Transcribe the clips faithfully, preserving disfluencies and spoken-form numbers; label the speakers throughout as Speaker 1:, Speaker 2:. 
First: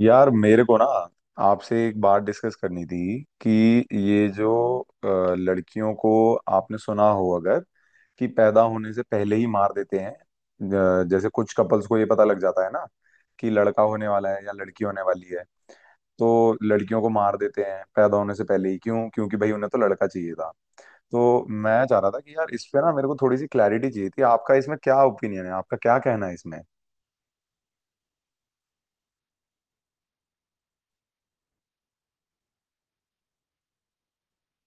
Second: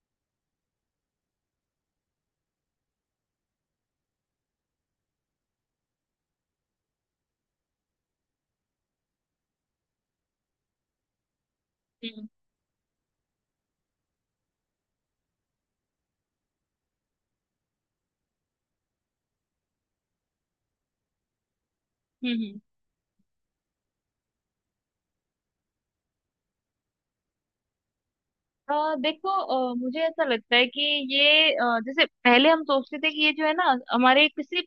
Speaker 1: यार मेरे को ना आपसे एक बात डिस्कस करनी थी कि ये जो अ, लड़कियों को आपने सुना हो अगर कि पैदा होने से पहले ही मार देते हैं अ, जैसे कुछ कपल्स को ये पता
Speaker 2: हम्म
Speaker 1: लग जाता है ना कि लड़का होने वाला है या लड़की होने वाली है। तो लड़कियों को मार देते हैं पैदा होने से पहले ही, क्यों? क्योंकि भाई उन्हें तो लड़का चाहिए था। तो मैं चाह रहा था कि यार
Speaker 2: हम्म,
Speaker 1: इस पे ना मेरे को थोड़ी सी क्लैरिटी चाहिए थी। आपका इसमें क्या ओपिनियन है, आपका क्या कहना है इसमें?
Speaker 2: अ देखो अ, मुझे ऐसा लगता है कि ये अ, जैसे पहले हम सोचते थे कि ये जो है ना हमारे किसी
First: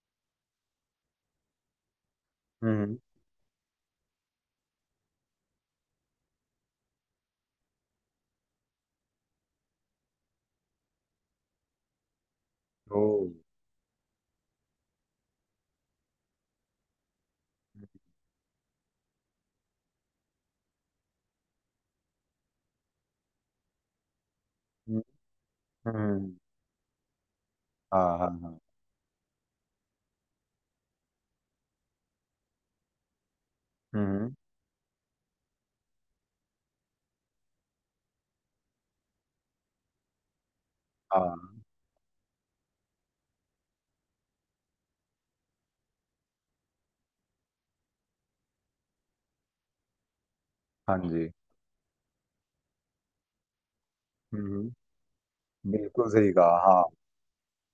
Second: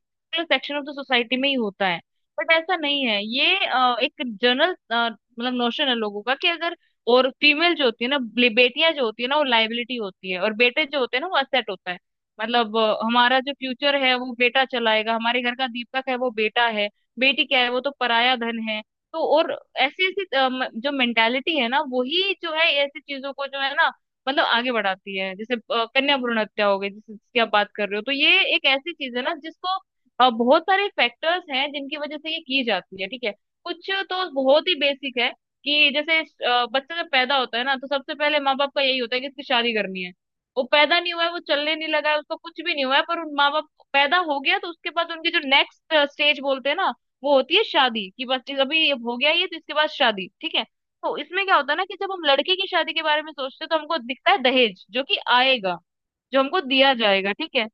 Speaker 2: सेक्शन ऑफ द सोसाइटी में ही होता है। बट ऐसा
Speaker 1: हम्म।
Speaker 2: नहीं है। ये अ, एक जनरल मतलब नोशन है लोगों का कि अगर और फीमेल जो होती है ना बे- बेटियां जो होती है ना वो लाइबिलिटी होती है, और बेटे जो होते हैं ना वो असेट होता है। मतलब अ,
Speaker 1: ओ।
Speaker 2: हमारा जो फ्यूचर है वो बेटा चलाएगा, हमारे घर का दीपक है वो बेटा है। बेटी क्या है? वो तो पराया धन है। तो और ऐसी ऐसी अ, म- जो मेंटालिटी है ना वही जो है ऐसी चीजों को जो है ना मतलब आगे
Speaker 1: हम्म।
Speaker 2: बढ़ाती है। जैसे अ, कन्या
Speaker 1: हम्म।
Speaker 2: भ्रूण हत्या हो गई जिस- जिसकी आप बात कर रहे हो, तो
Speaker 1: हाँ हाँ
Speaker 2: ये
Speaker 1: हाँ।
Speaker 2: एक ऐसी चीज है ना जिसको अ, बहुत सारे फैक्टर्स हैं जिनकी वजह से ये की जाती है, ठीक है। कुछ तो
Speaker 1: हम्म।
Speaker 2: बहुत ही बेसिक है। कि जैसे अ, बच्चा जब पैदा होता है ना तो सबसे पहले माँ बाप का यही होता है कि इसकी शादी करनी है। वो पैदा नहीं हुआ है, वो
Speaker 1: हाँ
Speaker 2: चलने नहीं लगा है, उसको कुछ भी नहीं हुआ है, पर उन माँ बाप पैदा हो गया तो उसके बाद उनकी जो नेक्स्ट स्टेज बोलते हैं ना वो होती है शादी। कि बस अभी ये हो गया, ये तो इसके बाद शादी, ठीक है।
Speaker 1: हाँ
Speaker 2: तो
Speaker 1: जी।
Speaker 2: इसमें क्या होता है ना कि जब हम लड़के की शादी के बारे में सोचते हैं तो हमको दिखता है
Speaker 1: हम्म।
Speaker 2: दहेज जो कि आएगा,
Speaker 1: बिल्कुल सही
Speaker 2: जो
Speaker 1: कहा,
Speaker 2: हमको
Speaker 1: हाँ।
Speaker 2: दिया जाएगा, ठीक है।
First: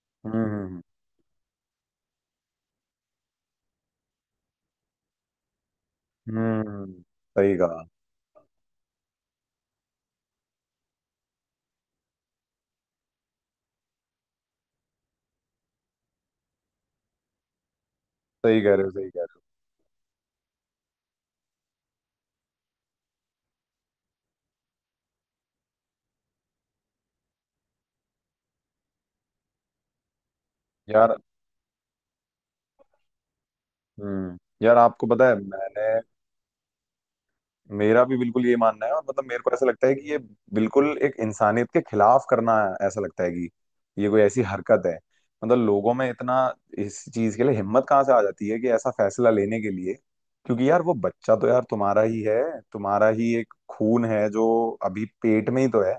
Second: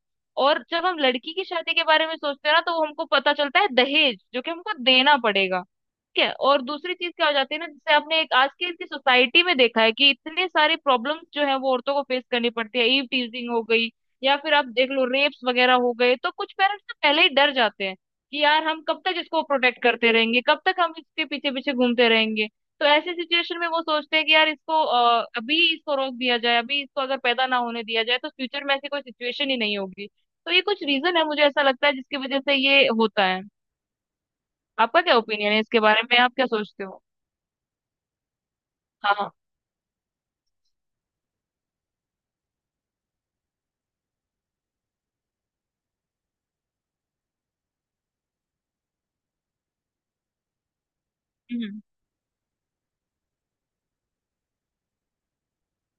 Speaker 2: और
Speaker 1: हम्म।
Speaker 2: जब हम लड़की की शादी के बारे में सोचते हैं ना तो वो हमको पता चलता है दहेज जो कि हमको देना पड़ेगा, ठीक है। और दूसरी
Speaker 1: हम्म।
Speaker 2: चीज क्या हो
Speaker 1: सही
Speaker 2: जाती है ना,
Speaker 1: कहा,
Speaker 2: जैसे आपने एक आज की इतनी सोसाइटी में देखा है कि इतने सारे प्रॉब्लम्स जो है वो औरतों को फेस करनी पड़ती है, ईव टीजिंग हो गई, या फिर आप देख लो रेप्स वगैरह हो गए। तो कुछ पेरेंट्स तो पहले ही डर जाते हैं कि
Speaker 1: सही
Speaker 2: यार
Speaker 1: कह
Speaker 2: हम
Speaker 1: रहे हो,
Speaker 2: कब
Speaker 1: सही
Speaker 2: तक
Speaker 1: कह रहे
Speaker 2: इसको प्रोटेक्ट करते रहेंगे, कब तक हम इसके पीछे पीछे घूमते रहेंगे। तो ऐसी सिचुएशन में वो सोचते हैं कि यार इसको अ, अभी इसको रोक दिया जाए, अभी इसको अगर पैदा ना होने दिया जाए तो फ्यूचर में ऐसी कोई सिचुएशन ही नहीं होगी। तो ये कुछ
Speaker 1: हो यार।
Speaker 2: रीजन है मुझे ऐसा लगता है जिसकी वजह से ये होता है।
Speaker 1: हम्म। यार
Speaker 2: आपका
Speaker 1: आपको
Speaker 2: क्या
Speaker 1: पता है,
Speaker 2: ओपिनियन है इसके
Speaker 1: मैंने
Speaker 2: बारे में? आप क्या सोचते हो?
Speaker 1: मेरा भी बिल्कुल ये मानना है। और
Speaker 2: हाँ
Speaker 1: मतलब
Speaker 2: हाँ।
Speaker 1: मेरे को ऐसा लगता है कि ये बिल्कुल एक इंसानियत के खिलाफ करना। ऐसा लगता है कि ये कोई ऐसी हरकत है, मतलब लोगों में इतना इस चीज के लिए हिम्मत कहाँ से आ जाती है कि ऐसा फैसला लेने के लिए? क्योंकि यार वो बच्चा तो यार
Speaker 2: हम्म
Speaker 1: तुम्हारा ही है, तुम्हारा ही एक खून है जो अभी पेट में ही तो है।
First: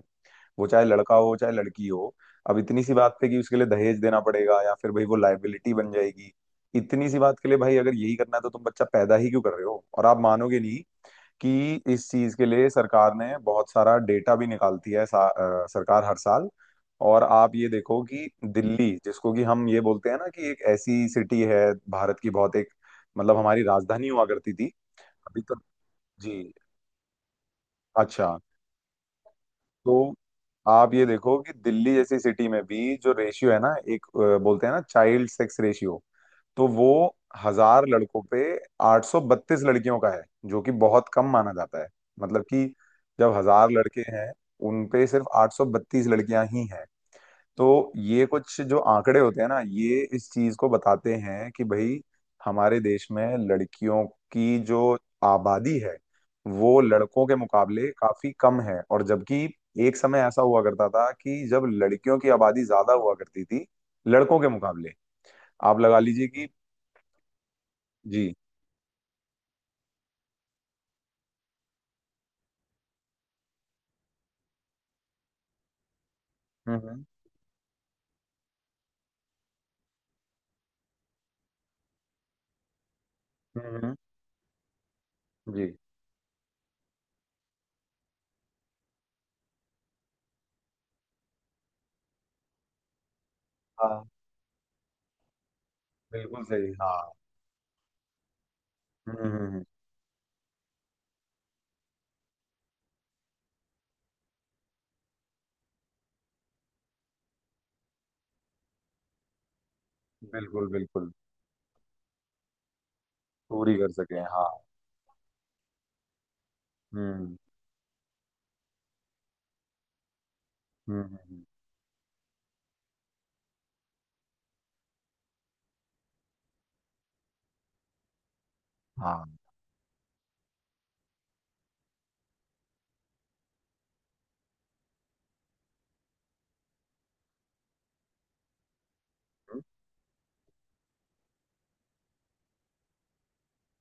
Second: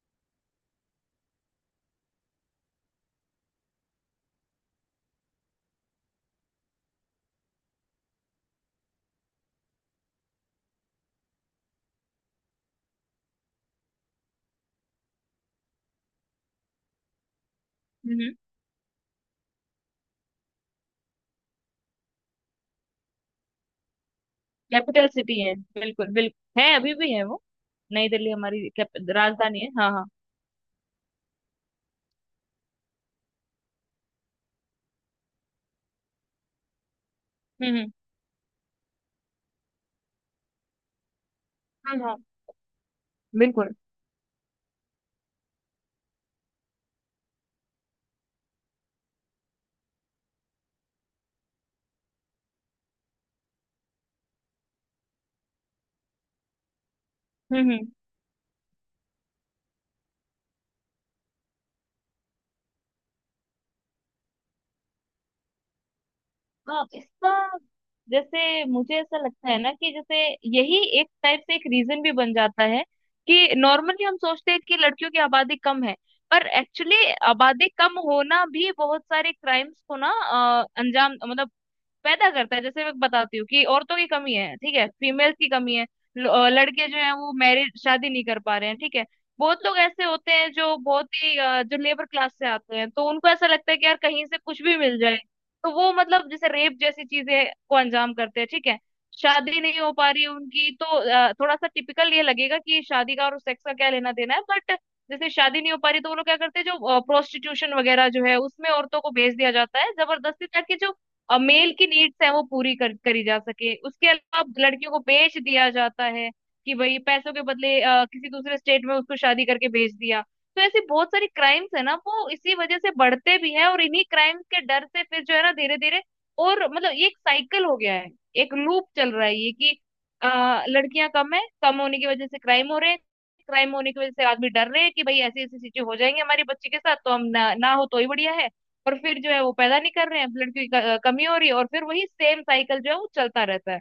Speaker 1: वो चाहे लड़का हो चाहे लड़की हो, अब इतनी सी बात पे कि उसके लिए दहेज देना पड़ेगा या फिर भाई वो लायबिलिटी बन जाएगी, इतनी सी बात के लिए भाई अगर यही करना है तो तुम बच्चा पैदा ही क्यों कर रहे हो? और आप मानोगे नहीं कि इस चीज के लिए सरकार ने बहुत सारा डेटा भी निकालती है सा, अ, सरकार हर साल। और आप ये देखो कि
Speaker 2: हम्म।
Speaker 1: दिल्ली, जिसको कि हम ये बोलते हैं ना कि एक ऐसी सिटी है, भारत की बहुत एक मतलब हमारी राजधानी हुआ करती थी
Speaker 2: कैपिटल सिटी
Speaker 1: अभी
Speaker 2: है,
Speaker 1: तो।
Speaker 2: बिल्कुल
Speaker 1: जी।
Speaker 2: बिल्कुल है, अभी भी है वो। नई दिल्ली
Speaker 1: अच्छा।
Speaker 2: हमारी कैप- राजधानी है, हाँ हाँ।
Speaker 1: तो आप ये देखो कि दिल्ली जैसी सिटी में भी जो रेशियो है ना एक अ, बोलते हैं ना चाइल्ड सेक्स रेशियो, तो वो
Speaker 2: हम्म
Speaker 1: हजार
Speaker 2: हम्म।
Speaker 1: लड़कों पे आठ सौ बत्तीस लड़कियों का है, जो कि बहुत कम माना जाता है।
Speaker 2: हाँ हाँ,
Speaker 1: मतलब कि जब हजार
Speaker 2: बिल्कुल।
Speaker 1: लड़के हैं, उन पे सिर्फ आठ सौ बत्तीस लड़कियां ही हैं। तो ये कुछ जो आंकड़े होते हैं ना, ये इस चीज को बताते हैं कि भाई हमारे देश में लड़कियों की जो आबादी है वो लड़कों के
Speaker 2: हम्म
Speaker 1: मुकाबले
Speaker 2: हम्म।
Speaker 1: काफी कम है। और जबकि एक समय ऐसा हुआ करता था कि जब लड़कियों की आबादी ज्यादा हुआ करती थी लड़कों के मुकाबले। आप लगा लीजिए कि
Speaker 2: हाँ, इसका
Speaker 1: जी।
Speaker 2: जैसे मुझे ऐसा लगता है ना कि जैसे यही एक टाइप से एक रीजन भी बन जाता है। कि नॉर्मली हम सोचते हैं कि लड़कियों की आबादी कम है, पर
Speaker 1: हम्म
Speaker 2: एक्चुअली
Speaker 1: हम्म
Speaker 2: आबादी कम होना भी बहुत सारे क्राइम्स को ना अ, अंजाम मतलब पैदा करता है। जैसे मैं बताती हूँ कि
Speaker 1: हम्म, हम्म,
Speaker 2: औरतों की कमी है, ठीक है, फीमेल्स की
Speaker 1: जी।
Speaker 2: कमी है। ल- अ, लड़के जो हैं वो मैरिज शादी नहीं कर पा रहे हैं, ठीक है। बहुत लोग ऐसे होते हैं जो बहुत ही अ, जो लेबर क्लास से आते हैं, तो उनको ऐसा लगता है कि यार
Speaker 1: हाँ
Speaker 2: कहीं से कुछ भी मिल जाए। तो वो मतलब
Speaker 1: बिल्कुल
Speaker 2: जैसे
Speaker 1: सही,
Speaker 2: रेप
Speaker 1: हाँ।
Speaker 2: जैसी चीजें को अंजाम करते हैं, ठीक है।
Speaker 1: हम्म हम्म,
Speaker 2: शादी
Speaker 1: हम्म,
Speaker 2: नहीं हो पा रही है उनकी, तो अ, थोड़ा सा टिपिकल ये लगेगा कि शादी का और सेक्स का क्या लेना देना है, बट जैसे शादी नहीं हो पा रही तो वो लोग क्या करते हैं, जो प्रोस्टिट्यूशन वगैरह जो है उसमें औरतों को भेज दिया जाता है जबरदस्ती,
Speaker 1: बिल्कुल
Speaker 2: ताकि जो
Speaker 1: बिल्कुल।
Speaker 2: और मेल की नीड्स है वो पूरी कर, करी जा
Speaker 1: पूरी
Speaker 2: सके।
Speaker 1: कर
Speaker 2: उसके
Speaker 1: सके,
Speaker 2: अलावा
Speaker 1: हाँ।
Speaker 2: अब लड़कियों को बेच दिया जाता है, कि भाई पैसों
Speaker 1: हम्म
Speaker 2: के बदले अ, किसी दूसरे स्टेट में उसको शादी करके भेज दिया। तो ऐसी
Speaker 1: हम्म
Speaker 2: बहुत
Speaker 1: हम्म,
Speaker 2: सारी
Speaker 1: हम्म,
Speaker 2: क्राइम्स है ना वो इसी वजह से बढ़ते भी हैं, और इन्हीं क्राइम्स के डर से फिर जो है ना धीरे धीरे और मतलब ये एक साइकिल हो गया है, एक लूप चल रहा
Speaker 1: हाँ।
Speaker 2: है ये कि आ, लड़कियां कम है, कम होने की वजह से क्राइम हो रहे हैं, क्राइम होने की वजह से आदमी डर रहे हैं कि भाई ऐसी ऐसी चीजें हो जाएंगी हमारी बच्ची के साथ, तो हम ना, ना हो तो ही बढ़िया है। और फिर जो है वो पैदा नहीं कर रहे हैं, ब्लड की क- कमी हो रही है, और फिर वही सेम साइकिल जो है वो चलता रहता है।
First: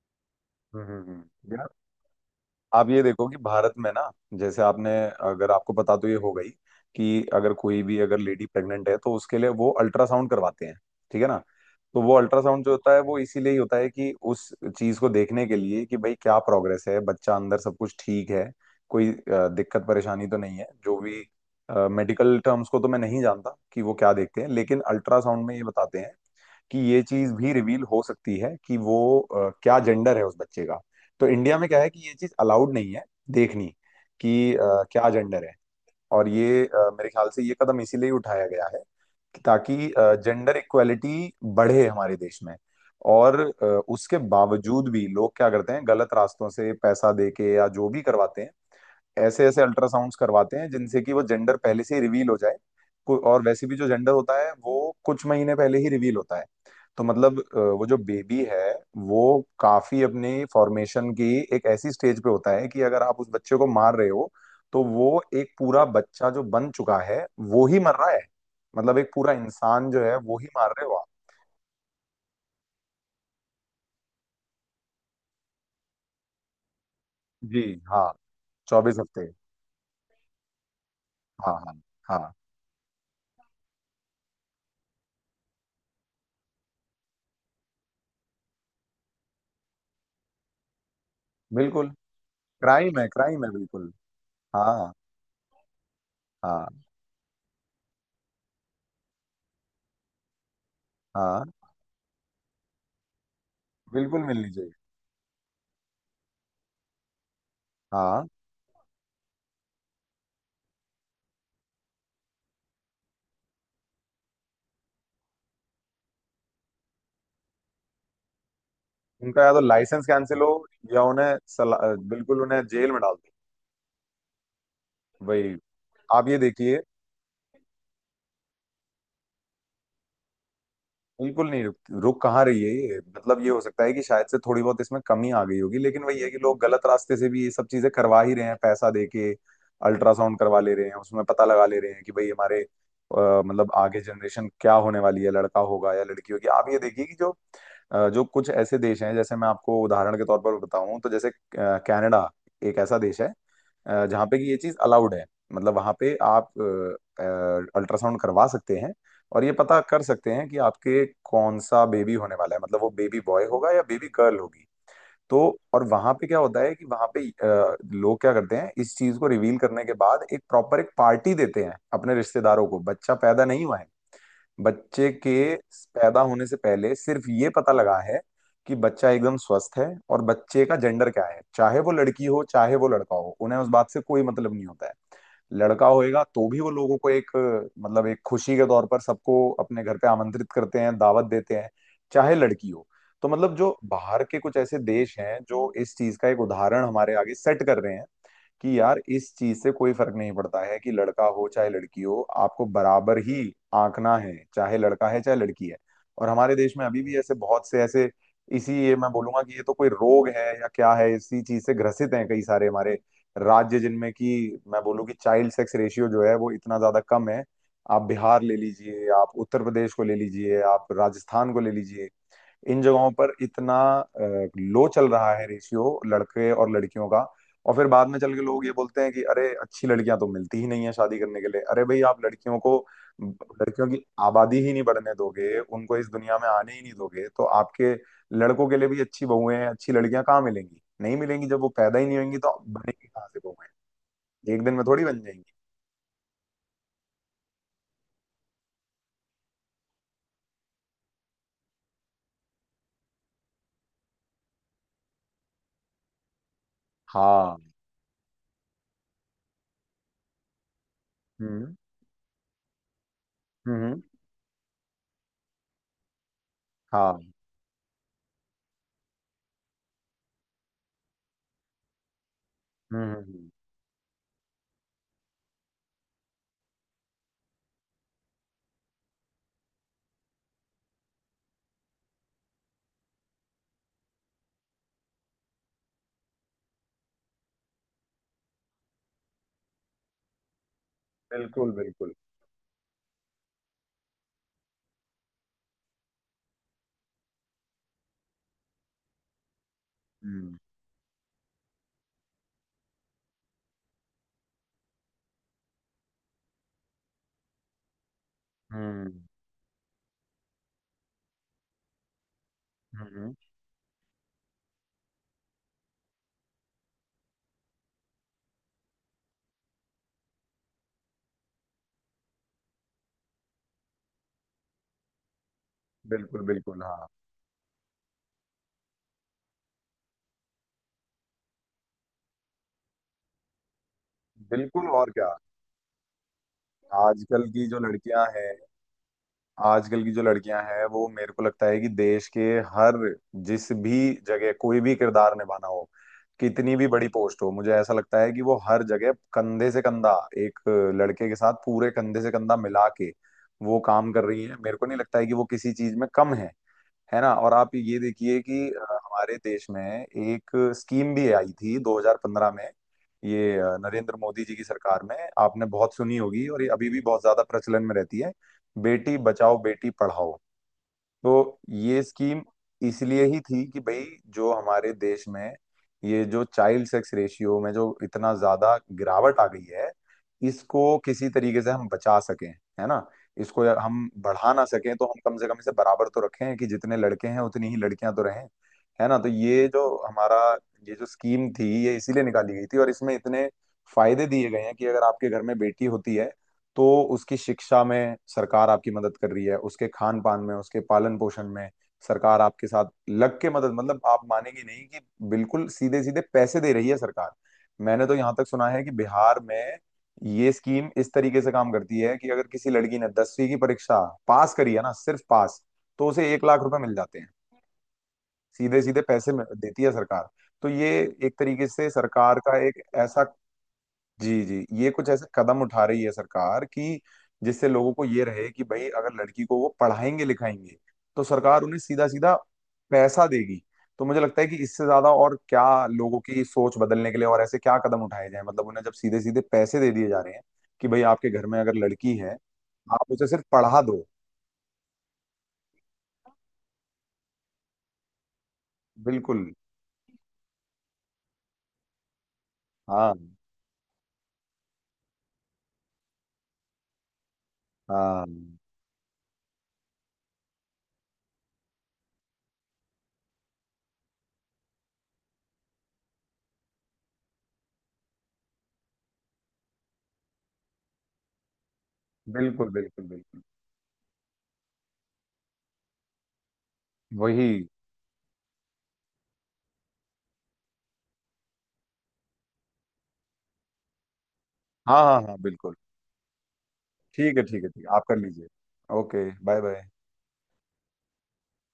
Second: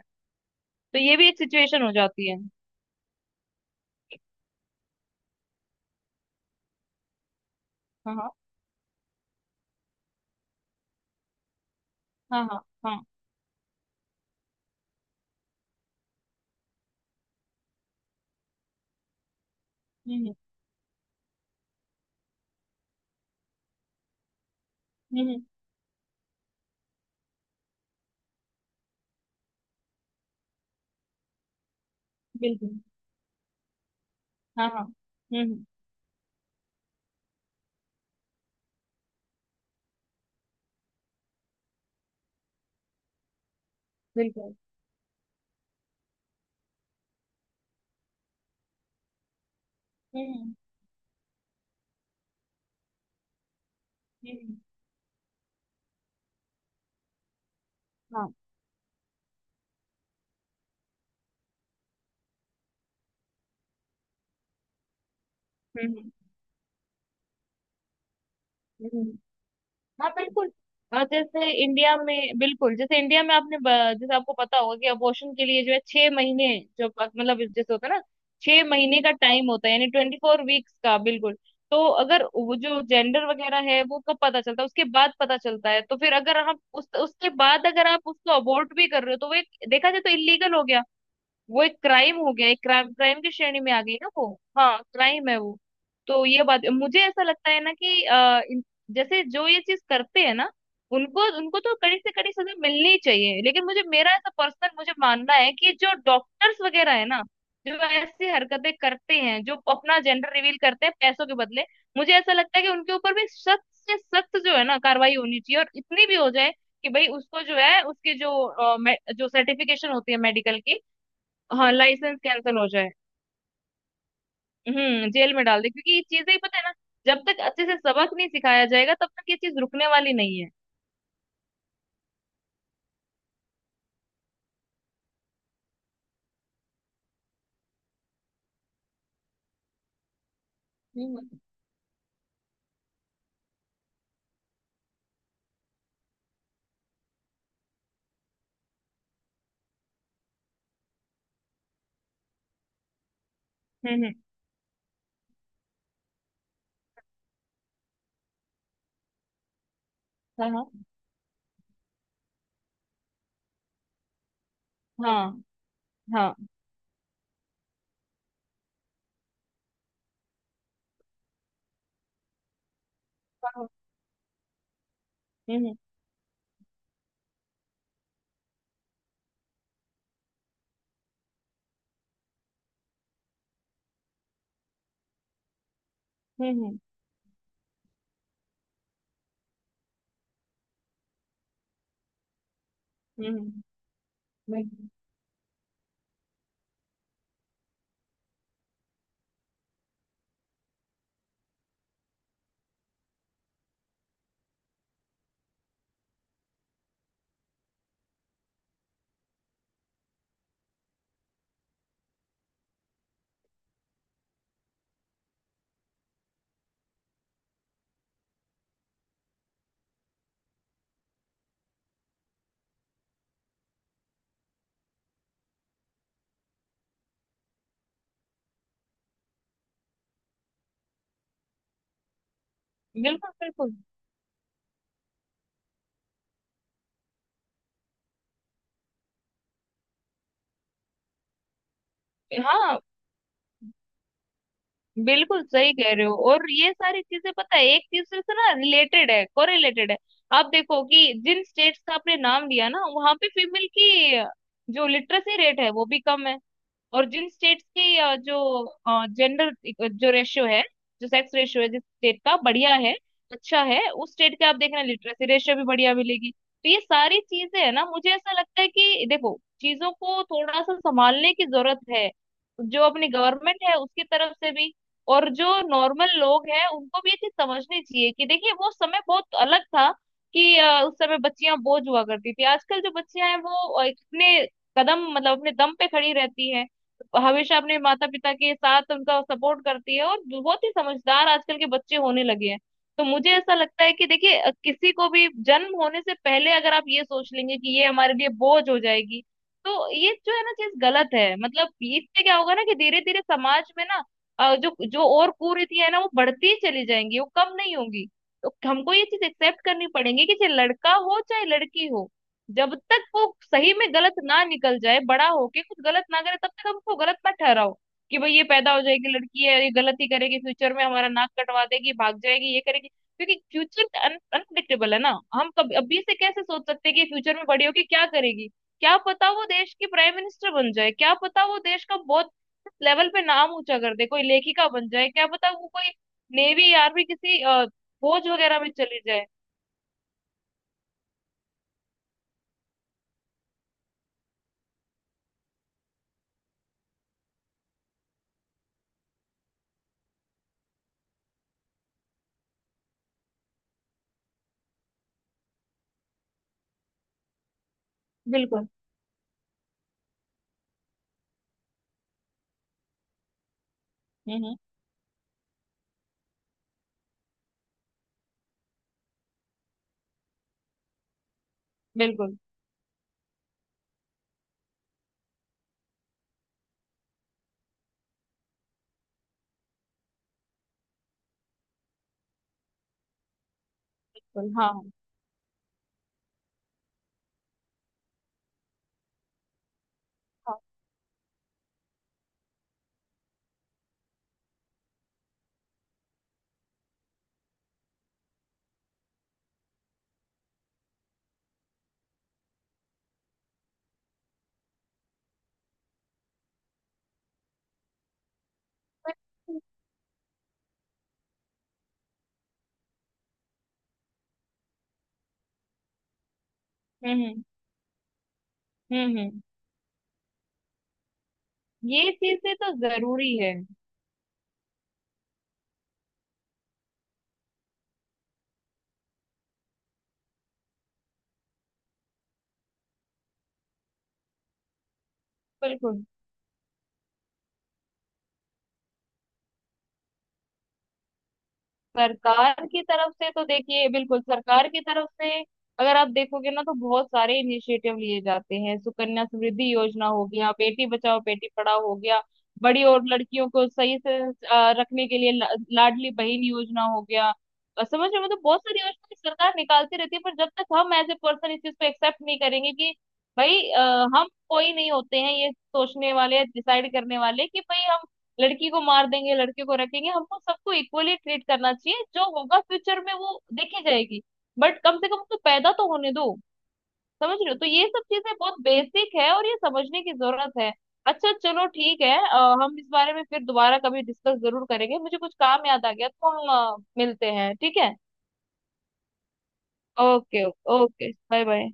Speaker 1: हम्म,
Speaker 2: तो ये
Speaker 1: हम्म,
Speaker 2: भी एक
Speaker 1: हम्म।
Speaker 2: सिचुएशन हो जाती है।
Speaker 1: आप ये देखो कि भारत में ना, जैसे आपने, अगर आपको पता, तो ये हो गई कि अगर कोई भी
Speaker 2: हाँ
Speaker 1: अगर
Speaker 2: हाँ
Speaker 1: लेडी प्रेग्नेंट है तो उसके लिए वो अल्ट्रासाउंड करवाते हैं, ठीक है ना। तो वो
Speaker 2: हाँ हाँ
Speaker 1: अल्ट्रासाउंड जो होता है
Speaker 2: हाँ।
Speaker 1: वो इसीलिए ही होता है कि उस चीज को देखने के लिए कि भाई क्या प्रोग्रेस है, बच्चा अंदर सब कुछ ठीक है, कोई अ, दिक्कत परेशानी
Speaker 2: हम्म
Speaker 1: तो नहीं है। जो भी मेडिकल टर्म्स को तो मैं नहीं जानता कि वो क्या देखते हैं, लेकिन
Speaker 2: हम्म हम्म,
Speaker 1: अल्ट्रासाउंड में ये बताते हैं कि ये चीज भी रिवील हो सकती है कि वो अ, क्या जेंडर है उस बच्चे का। तो इंडिया में क्या है कि ये चीज अलाउड
Speaker 2: बिल्कुल।
Speaker 1: नहीं है देखनी कि
Speaker 2: हाँ हाँ।
Speaker 1: अ, क्या
Speaker 2: हम्म
Speaker 1: जेंडर है।
Speaker 2: हम्म,
Speaker 1: और ये अ, मेरे ख्याल से ये कदम इसीलिए उठाया गया है कि ताकि जेंडर इक्वेलिटी बढ़े हमारे देश में। और अ, उसके
Speaker 2: बिल्कुल।
Speaker 1: बावजूद भी लोग क्या करते हैं, गलत रास्तों से पैसा दे के या जो भी करवाते हैं, ऐसे ऐसे अल्ट्रासाउंड्स
Speaker 2: हम्म
Speaker 1: करवाते हैं जिनसे कि वो जेंडर पहले से ही रिवील हो जाए। को- और वैसे भी जो जेंडर
Speaker 2: हम्म
Speaker 1: होता है
Speaker 2: हम्म,
Speaker 1: वो कुछ महीने पहले ही रिवील होता है। तो मतलब अ, वो जो
Speaker 2: हाँ।
Speaker 1: बेबी है, वो काफी अपनी फॉर्मेशन की एक ऐसी स्टेज पे होता है कि अगर आप उस बच्चे को मार रहे हो तो वो एक पूरा
Speaker 2: हम्म हम्म।
Speaker 1: बच्चा जो बन चुका है वो ही मर रहा है। मतलब एक
Speaker 2: हम्म।
Speaker 1: पूरा इंसान जो
Speaker 2: हाँ,
Speaker 1: है वो ही
Speaker 2: बिल्कुल।
Speaker 1: मार रहे हो
Speaker 2: और
Speaker 1: आप।
Speaker 2: जैसे इंडिया में, बिल्कुल, जैसे इंडिया में आपने ब- जैसे आपको पता होगा कि अबॉर्शन के लिए जो है छह महीने, जो प- मतलब
Speaker 1: जी।
Speaker 2: जैसे होता है ना
Speaker 1: हाँ।
Speaker 2: छह
Speaker 1: चौबीस
Speaker 2: महीने का
Speaker 1: हफ्ते
Speaker 2: टाइम होता है, यानी ट्वेंटी फोर वीक्स का, बिल्कुल।
Speaker 1: हाँ हाँ।
Speaker 2: तो अगर
Speaker 1: हाँ
Speaker 2: वो जो जेंडर वगैरह है वो कब पता चलता है, उसके बाद पता चलता है, तो फिर अगर हम उस उसके बाद अगर आप उसको अबॉर्ट भी कर रहे हो, तो वो एक देखा जाए तो इलीगल हो गया। वो एक
Speaker 1: बिल्कुल।
Speaker 2: क्राइम हो गया, एक क्राइम
Speaker 1: क्राइम है,
Speaker 2: क्राइम की
Speaker 1: क्राइम है,
Speaker 2: श्रेणी में आ
Speaker 1: बिल्कुल,
Speaker 2: गई ना वो। हाँ,
Speaker 1: हाँ।
Speaker 2: क्राइम है वो। तो ये बात
Speaker 1: हाँ।
Speaker 2: मुझे ऐसा लगता है ना कि अ, इन- जैसे जो ये चीज करते हैं ना, उनको
Speaker 1: हाँ।
Speaker 2: उनको तो कड़ी से कड़ी सजा मिलनी ही चाहिए, लेकिन मुझे मेरा
Speaker 1: बिल्कुल
Speaker 2: ऐसा
Speaker 1: मिलनी चाहिए।
Speaker 2: पर्सनल मुझे मानना है कि जो डॉक्टर्स वगैरह है ना जो
Speaker 1: हाँ।
Speaker 2: ऐसी हरकतें करते हैं, जो अपना जेंडर रिवील करते हैं पैसों के बदले, मुझे ऐसा लगता है कि उनके ऊपर भी सख्त से सख्त जो है ना कार्रवाई होनी चाहिए, और इतनी भी हो जाए कि भाई उसको जो है उसके जो अ, मे- जो
Speaker 1: उनका या तो
Speaker 2: सर्टिफिकेशन
Speaker 1: लाइसेंस
Speaker 2: होती है
Speaker 1: कैंसिल हो
Speaker 2: मेडिकल की,
Speaker 1: या उन्हें
Speaker 2: हाँ,
Speaker 1: सला,
Speaker 2: लाइसेंस
Speaker 1: बिल्कुल
Speaker 2: कैंसिल
Speaker 1: उन्हें
Speaker 2: हो जाए।
Speaker 1: जेल में डाल दो।
Speaker 2: हम्म, जेल में
Speaker 1: भाई
Speaker 2: डाल दे, क्योंकि ये
Speaker 1: आप
Speaker 2: चीजें
Speaker 1: ये
Speaker 2: ही पता है ना
Speaker 1: देखिए,
Speaker 2: जब तक अच्छे से सबक नहीं सिखाया जाएगा तब तक ये चीज रुकने वाली नहीं है।
Speaker 1: बिल्कुल नहीं रुक, रुक कहाँ रही है ये? मतलब ये हो सकता है कि शायद से थोड़ी बहुत इसमें कमी आ गई होगी, लेकिन वही है कि लोग गलत रास्ते से भी ये सब चीजें करवा ही रहे हैं पैसा दे के। अल्ट्रासाउंड करवा ले रहे हैं, उसमें
Speaker 2: हम्म
Speaker 1: पता लगा ले रहे हैं कि भाई हमारे अ, मतलब आगे जनरेशन क्या होने वाली है, लड़का होगा या लड़की होगी। आप ये देखिए कि जो अ, जो कुछ ऐसे देश हैं, जैसे मैं आपको उदाहरण के तौर पर बताऊं तो जैसे अ, कनाडा एक ऐसा देश है अ,
Speaker 2: हम्म।
Speaker 1: जहाँ पे कि ये चीज अलाउड है। मतलब वहां पे आप अल्ट्रासाउंड करवा सकते हैं और ये पता कर सकते हैं
Speaker 2: हाँ
Speaker 1: कि
Speaker 2: हाँ
Speaker 1: आपके कौन सा बेबी होने वाला है, मतलब वो बेबी बॉय होगा या बेबी गर्ल होगी। तो
Speaker 2: हाँ
Speaker 1: और वहां पे
Speaker 2: हाँ
Speaker 1: क्या होता है कि वहां पे अ, लोग क्या करते हैं, इस चीज को रिवील करने के बाद एक प्रॉपर एक पार्टी देते हैं अपने रिश्तेदारों को। बच्चा पैदा नहीं
Speaker 2: हाँ,
Speaker 1: हुआ है, बच्चे के
Speaker 2: हम्म
Speaker 1: पैदा होने से पहले सिर्फ ये पता लगा है कि बच्चा एकदम स्वस्थ है और बच्चे का जेंडर क्या है। चाहे वो लड़की हो चाहे वो लड़का हो, उन्हें उस बात से कोई मतलब नहीं होता है। लड़का होएगा तो भी वो
Speaker 2: हम्म
Speaker 1: लोगों को एक मतलब एक खुशी के तौर पर सबको अपने घर पे आमंत्रित करते हैं, दावत देते हैं, चाहे लड़की हो।
Speaker 2: हम्म
Speaker 1: तो मतलब
Speaker 2: हम्म,
Speaker 1: जो बाहर के कुछ ऐसे
Speaker 2: बिल्कुल
Speaker 1: देश हैं जो इस चीज का एक उदाहरण हमारे आगे सेट कर रहे हैं कि यार इस चीज से कोई फर्क नहीं पड़ता है कि लड़का हो चाहे लड़की हो, आपको बराबर ही आंकना है, चाहे लड़का है चाहे लड़की है। और हमारे देश में अभी भी ऐसे बहुत से ऐसे इसी, ये मैं बोलूंगा कि ये तो कोई रोग है या क्या है, इसी चीज से ग्रसित हैं कई सारे हमारे राज्य, जिनमें कि मैं बोलूँ कि चाइल्ड सेक्स रेशियो जो है वो इतना ज्यादा कम है। आप बिहार ले लीजिए, आप उत्तर प्रदेश को ले लीजिए, आप राजस्थान को ले लीजिए, इन जगहों पर इतना लो चल रहा है रेशियो लड़के और लड़कियों का। और फिर बाद में चल के लोग ये बोलते हैं कि अरे अच्छी लड़कियां तो मिलती ही नहीं है शादी करने के लिए। अरे भाई आप लड़कियों को,
Speaker 2: बिल्कुल।
Speaker 1: लड़कियों की आबादी ही नहीं बढ़ने दोगे, उनको इस दुनिया में आने ही नहीं दोगे, तो आपके लड़कों के लिए भी अच्छी बहुएं हैं, अच्छी लड़कियां कहाँ मिलेंगी? नहीं मिलेंगी जब वो पैदा ही नहीं होंगी। तो
Speaker 2: हाँ,
Speaker 1: बनेंगी कहाँ से बहुएं, एक दिन में थोड़ी बन
Speaker 2: बिल्कुल
Speaker 1: जाएंगी।
Speaker 2: सही कह रहे हो। और ये सारी चीजें पता है एक दूसरे से ना रिलेटेड है, कोरिलेटेड है। आप देखो कि जिन स्टेट्स का आपने नाम लिया ना वहां पे फीमेल की जो लिटरेसी रेट है वो भी कम है, और जिन
Speaker 1: हाँ।
Speaker 2: स्टेट्स की अ, जो जेंडर जो रेशियो है, जो सेक्स रेशियो है,
Speaker 1: हम्म
Speaker 2: जिस स्टेट का बढ़िया है, अच्छा है,
Speaker 1: हम्म।
Speaker 2: उस स्टेट के आप देखना लिटरेसी रेशियो भी बढ़िया मिलेगी। तो ये सारी
Speaker 1: हाँ।
Speaker 2: चीजें है ना, मुझे ऐसा लगता है कि देखो चीजों को थोड़ा सा संभालने की जरूरत है, जो
Speaker 1: हम्म
Speaker 2: अपनी
Speaker 1: हम्म, हम्म।
Speaker 2: गवर्नमेंट है उसकी तरफ से भी। और जो नॉर्मल लोग हैं उनको भी ये चीज समझनी चाहिए कि देखिए वो समय बहुत अलग था, कि अ, उस समय बच्चियां बोझ हुआ करती थी। आजकल जो बच्चियां हैं वो अ, अपने कदम मतलब अपने दम पे खड़ी रहती हैं, हमेशा अपने माता पिता के साथ उनका सपोर्ट करती है, और बहुत ही समझदार आजकल के
Speaker 1: बिल्कुल
Speaker 2: बच्चे
Speaker 1: बिल्कुल।
Speaker 2: होने लगे हैं। तो मुझे ऐसा लगता है कि देखिए अ, किसी को भी जन्म होने से पहले अगर आप ये सोच लेंगे कि ये हमारे लिए बोझ हो जाएगी, तो ये जो है ना
Speaker 1: हम्म
Speaker 2: चीज गलत है। मतलब इससे क्या होगा ना कि धीरे धीरे समाज में ना अ, जो जो और कुरीतियां है ना वो बढ़ती ही चली जाएंगी, वो कम नहीं होंगी। तो हमको ये
Speaker 1: हम्म
Speaker 2: चीज एक्सेप्ट करनी पड़ेगी कि चाहे लड़का हो चाहे लड़की हो, जब तक वो
Speaker 1: हम्म।
Speaker 2: सही में गलत ना निकल जाए, बड़ा होके कुछ गलत ना करे, तब तक हम उसको गलत मत ठहराओ कि भाई ये पैदा हो जाएगी, लड़की है ये गलत ही करेगी, फ्यूचर में हमारा नाक कटवा देगी, भाग जाएगी, ये करेगी। क्योंकि फ्यूचर अनप्रिडिक्टेबल है ना, हम कभी अभी से
Speaker 1: बिल्कुल
Speaker 2: कैसे सोच
Speaker 1: बिल्कुल
Speaker 2: सकते हैं कि
Speaker 1: हाँ।
Speaker 2: फ्यूचर में बड़ी होके क्या करेगी। क्या पता वो देश की प्राइम मिनिस्टर बन जाए, क्या पता वो देश का बहुत लेवल पे नाम ऊंचा कर दे, कोई लेखिका
Speaker 1: बिल्कुल,
Speaker 2: बन जाए,
Speaker 1: और
Speaker 2: क्या
Speaker 1: क्या।
Speaker 2: पता वो कोई नेवी आर्मी किसी
Speaker 1: आजकल
Speaker 2: अ,
Speaker 1: की जो लड़कियां
Speaker 2: फौज
Speaker 1: हैं,
Speaker 2: वगैरह में चली जाए।
Speaker 1: आजकल की जो लड़कियां हैं वो मेरे को लगता है कि देश के हर, जिस भी जगह कोई भी किरदार निभाना हो, कितनी भी बड़ी पोस्ट हो, मुझे ऐसा लगता है कि वो हर जगह कंधे से कंधा, एक लड़के के साथ पूरे कंधे से कंधा मिला के वो काम कर रही है। मेरे को नहीं लगता है कि वो किसी चीज में कम है है ना। और आप ये देखिए
Speaker 2: बिल्कुल।
Speaker 1: कि अ, हमारे देश में एक स्कीम भी आई थी दो हज़ार पंद्रह में। ये अ, नरेंद्र
Speaker 2: हम्म
Speaker 1: मोदी जी
Speaker 2: हम्म,
Speaker 1: की सरकार में, आपने बहुत सुनी होगी और ये अभी भी बहुत ज्यादा प्रचलन में रहती है, बेटी बचाओ बेटी पढ़ाओ। तो ये
Speaker 2: बिल्कुल
Speaker 1: स्कीम इसलिए ही थी कि भाई जो हमारे देश में ये जो चाइल्ड सेक्स रेशियो में जो इतना ज्यादा गिरावट आ गई है, इसको किसी तरीके से हम बचा सकें, है ना। इसको या- हम बढ़ा
Speaker 2: बिल्कुल।
Speaker 1: ना
Speaker 2: हाँ हाँ हाँ।
Speaker 1: सकें तो हम कम से कम इसे बराबर तो रखें कि जितने लड़के हैं उतनी ही लड़कियां तो रहें, है ना। तो ये जो हमारा, ये जो स्कीम थी, ये इसीलिए निकाली गई थी और इसमें इतने फायदे दिए गए हैं कि अगर आपके घर में बेटी होती है तो उसकी शिक्षा में सरकार आपकी मदद कर रही है, उसके खान पान में, उसके पालन पोषण में सरकार आपके साथ लग के मदद, मतलब आप मानेंगे नहीं कि बिल्कुल सीधे सीधे पैसे दे रही है सरकार। मैंने तो यहाँ तक सुना है कि बिहार में ये स्कीम इस तरीके से काम करती है कि अगर किसी लड़की ने दसवीं की परीक्षा पास करी है, ना सिर्फ पास, तो उसे एक लाख रुपए मिल जाते
Speaker 2: हम्म
Speaker 1: हैं।
Speaker 2: हम्म
Speaker 1: सीधे सीधे
Speaker 2: हम्म हम्म,
Speaker 1: पैसे
Speaker 2: हम्म।
Speaker 1: मिल- देती है सरकार। तो ये एक तरीके से
Speaker 2: ये
Speaker 1: सरकार
Speaker 2: चीजें
Speaker 1: का
Speaker 2: तो
Speaker 1: एक ऐसा,
Speaker 2: जरूरी है।
Speaker 1: जी जी, ये कुछ ऐसे कदम उठा रही है सरकार कि जिससे लोगों को ये रहे कि भाई अगर लड़की को वो पढ़ाएंगे लिखाएंगे तो सरकार उन्हें सीधा सीधा पैसा देगी। तो मुझे लगता है कि इससे ज्यादा और क्या
Speaker 2: बिल्कुल
Speaker 1: लोगों की सोच बदलने के लिए और ऐसे क्या कदम उठाए जाएं, मतलब उन्हें जब सीधे सीधे पैसे दे दिए जा रहे हैं कि भाई आपके घर में अगर लड़की है,
Speaker 2: सरकार की
Speaker 1: आप
Speaker 2: तरफ
Speaker 1: उसे
Speaker 2: से
Speaker 1: सिर्फ
Speaker 2: तो
Speaker 1: पढ़ा
Speaker 2: देखिए,
Speaker 1: दो।
Speaker 2: बिल्कुल सरकार की तरफ से, अगर आप देखोगे ना तो बहुत सारे इनिशिएटिव लिए जाते हैं, सुकन्या
Speaker 1: बिल्कुल।
Speaker 2: समृद्धि योजना हो गया, बेटी बचाओ बेटी पढ़ाओ हो गया, बड़ी और
Speaker 1: हाँ
Speaker 2: लड़कियों को सही से अ, रखने के लिए ला- लाडली बहन योजना हो गया। अ, समझ रहे हो?
Speaker 1: हाँ।
Speaker 2: मतलब बहुत सारी योजना सरकार निकालती रहती है, पर जब तक हम एज ए पर्सन इस चीज को एक्सेप्ट नहीं करेंगे कि भाई अ, हम कोई नहीं होते हैं ये सोचने वाले डिसाइड करने वाले कि भाई हम लड़की को मार देंगे लड़के को रखेंगे। हमको सबको इक्वली ट्रीट करना चाहिए, जो होगा
Speaker 1: बिल्कुल
Speaker 2: फ्यूचर
Speaker 1: बिल्कुल
Speaker 2: में वो
Speaker 1: बिल्कुल।
Speaker 2: देखी जाएगी, बट कम से कम उसको पैदा तो होने दो। समझ रहे
Speaker 1: वही।
Speaker 2: हो? तो ये सब चीजें बहुत बेसिक है और ये समझने की जरूरत है। अच्छा चलो ठीक है, अ, हम इस बारे में फिर दोबारा कभी डिस्कस जरूर करेंगे,
Speaker 1: हाँ
Speaker 2: मुझे
Speaker 1: हाँ
Speaker 2: कुछ
Speaker 1: हाँ
Speaker 2: काम
Speaker 1: बिल्कुल।
Speaker 2: याद आ गया तो हम अ, मिलते
Speaker 1: ठीक है,
Speaker 2: हैं,
Speaker 1: ठीक है,
Speaker 2: ठीक
Speaker 1: ठीक है,
Speaker 2: है?
Speaker 1: आप कर लीजिए। Okay, bye bye.
Speaker 2: Okay. Okay, bye bye.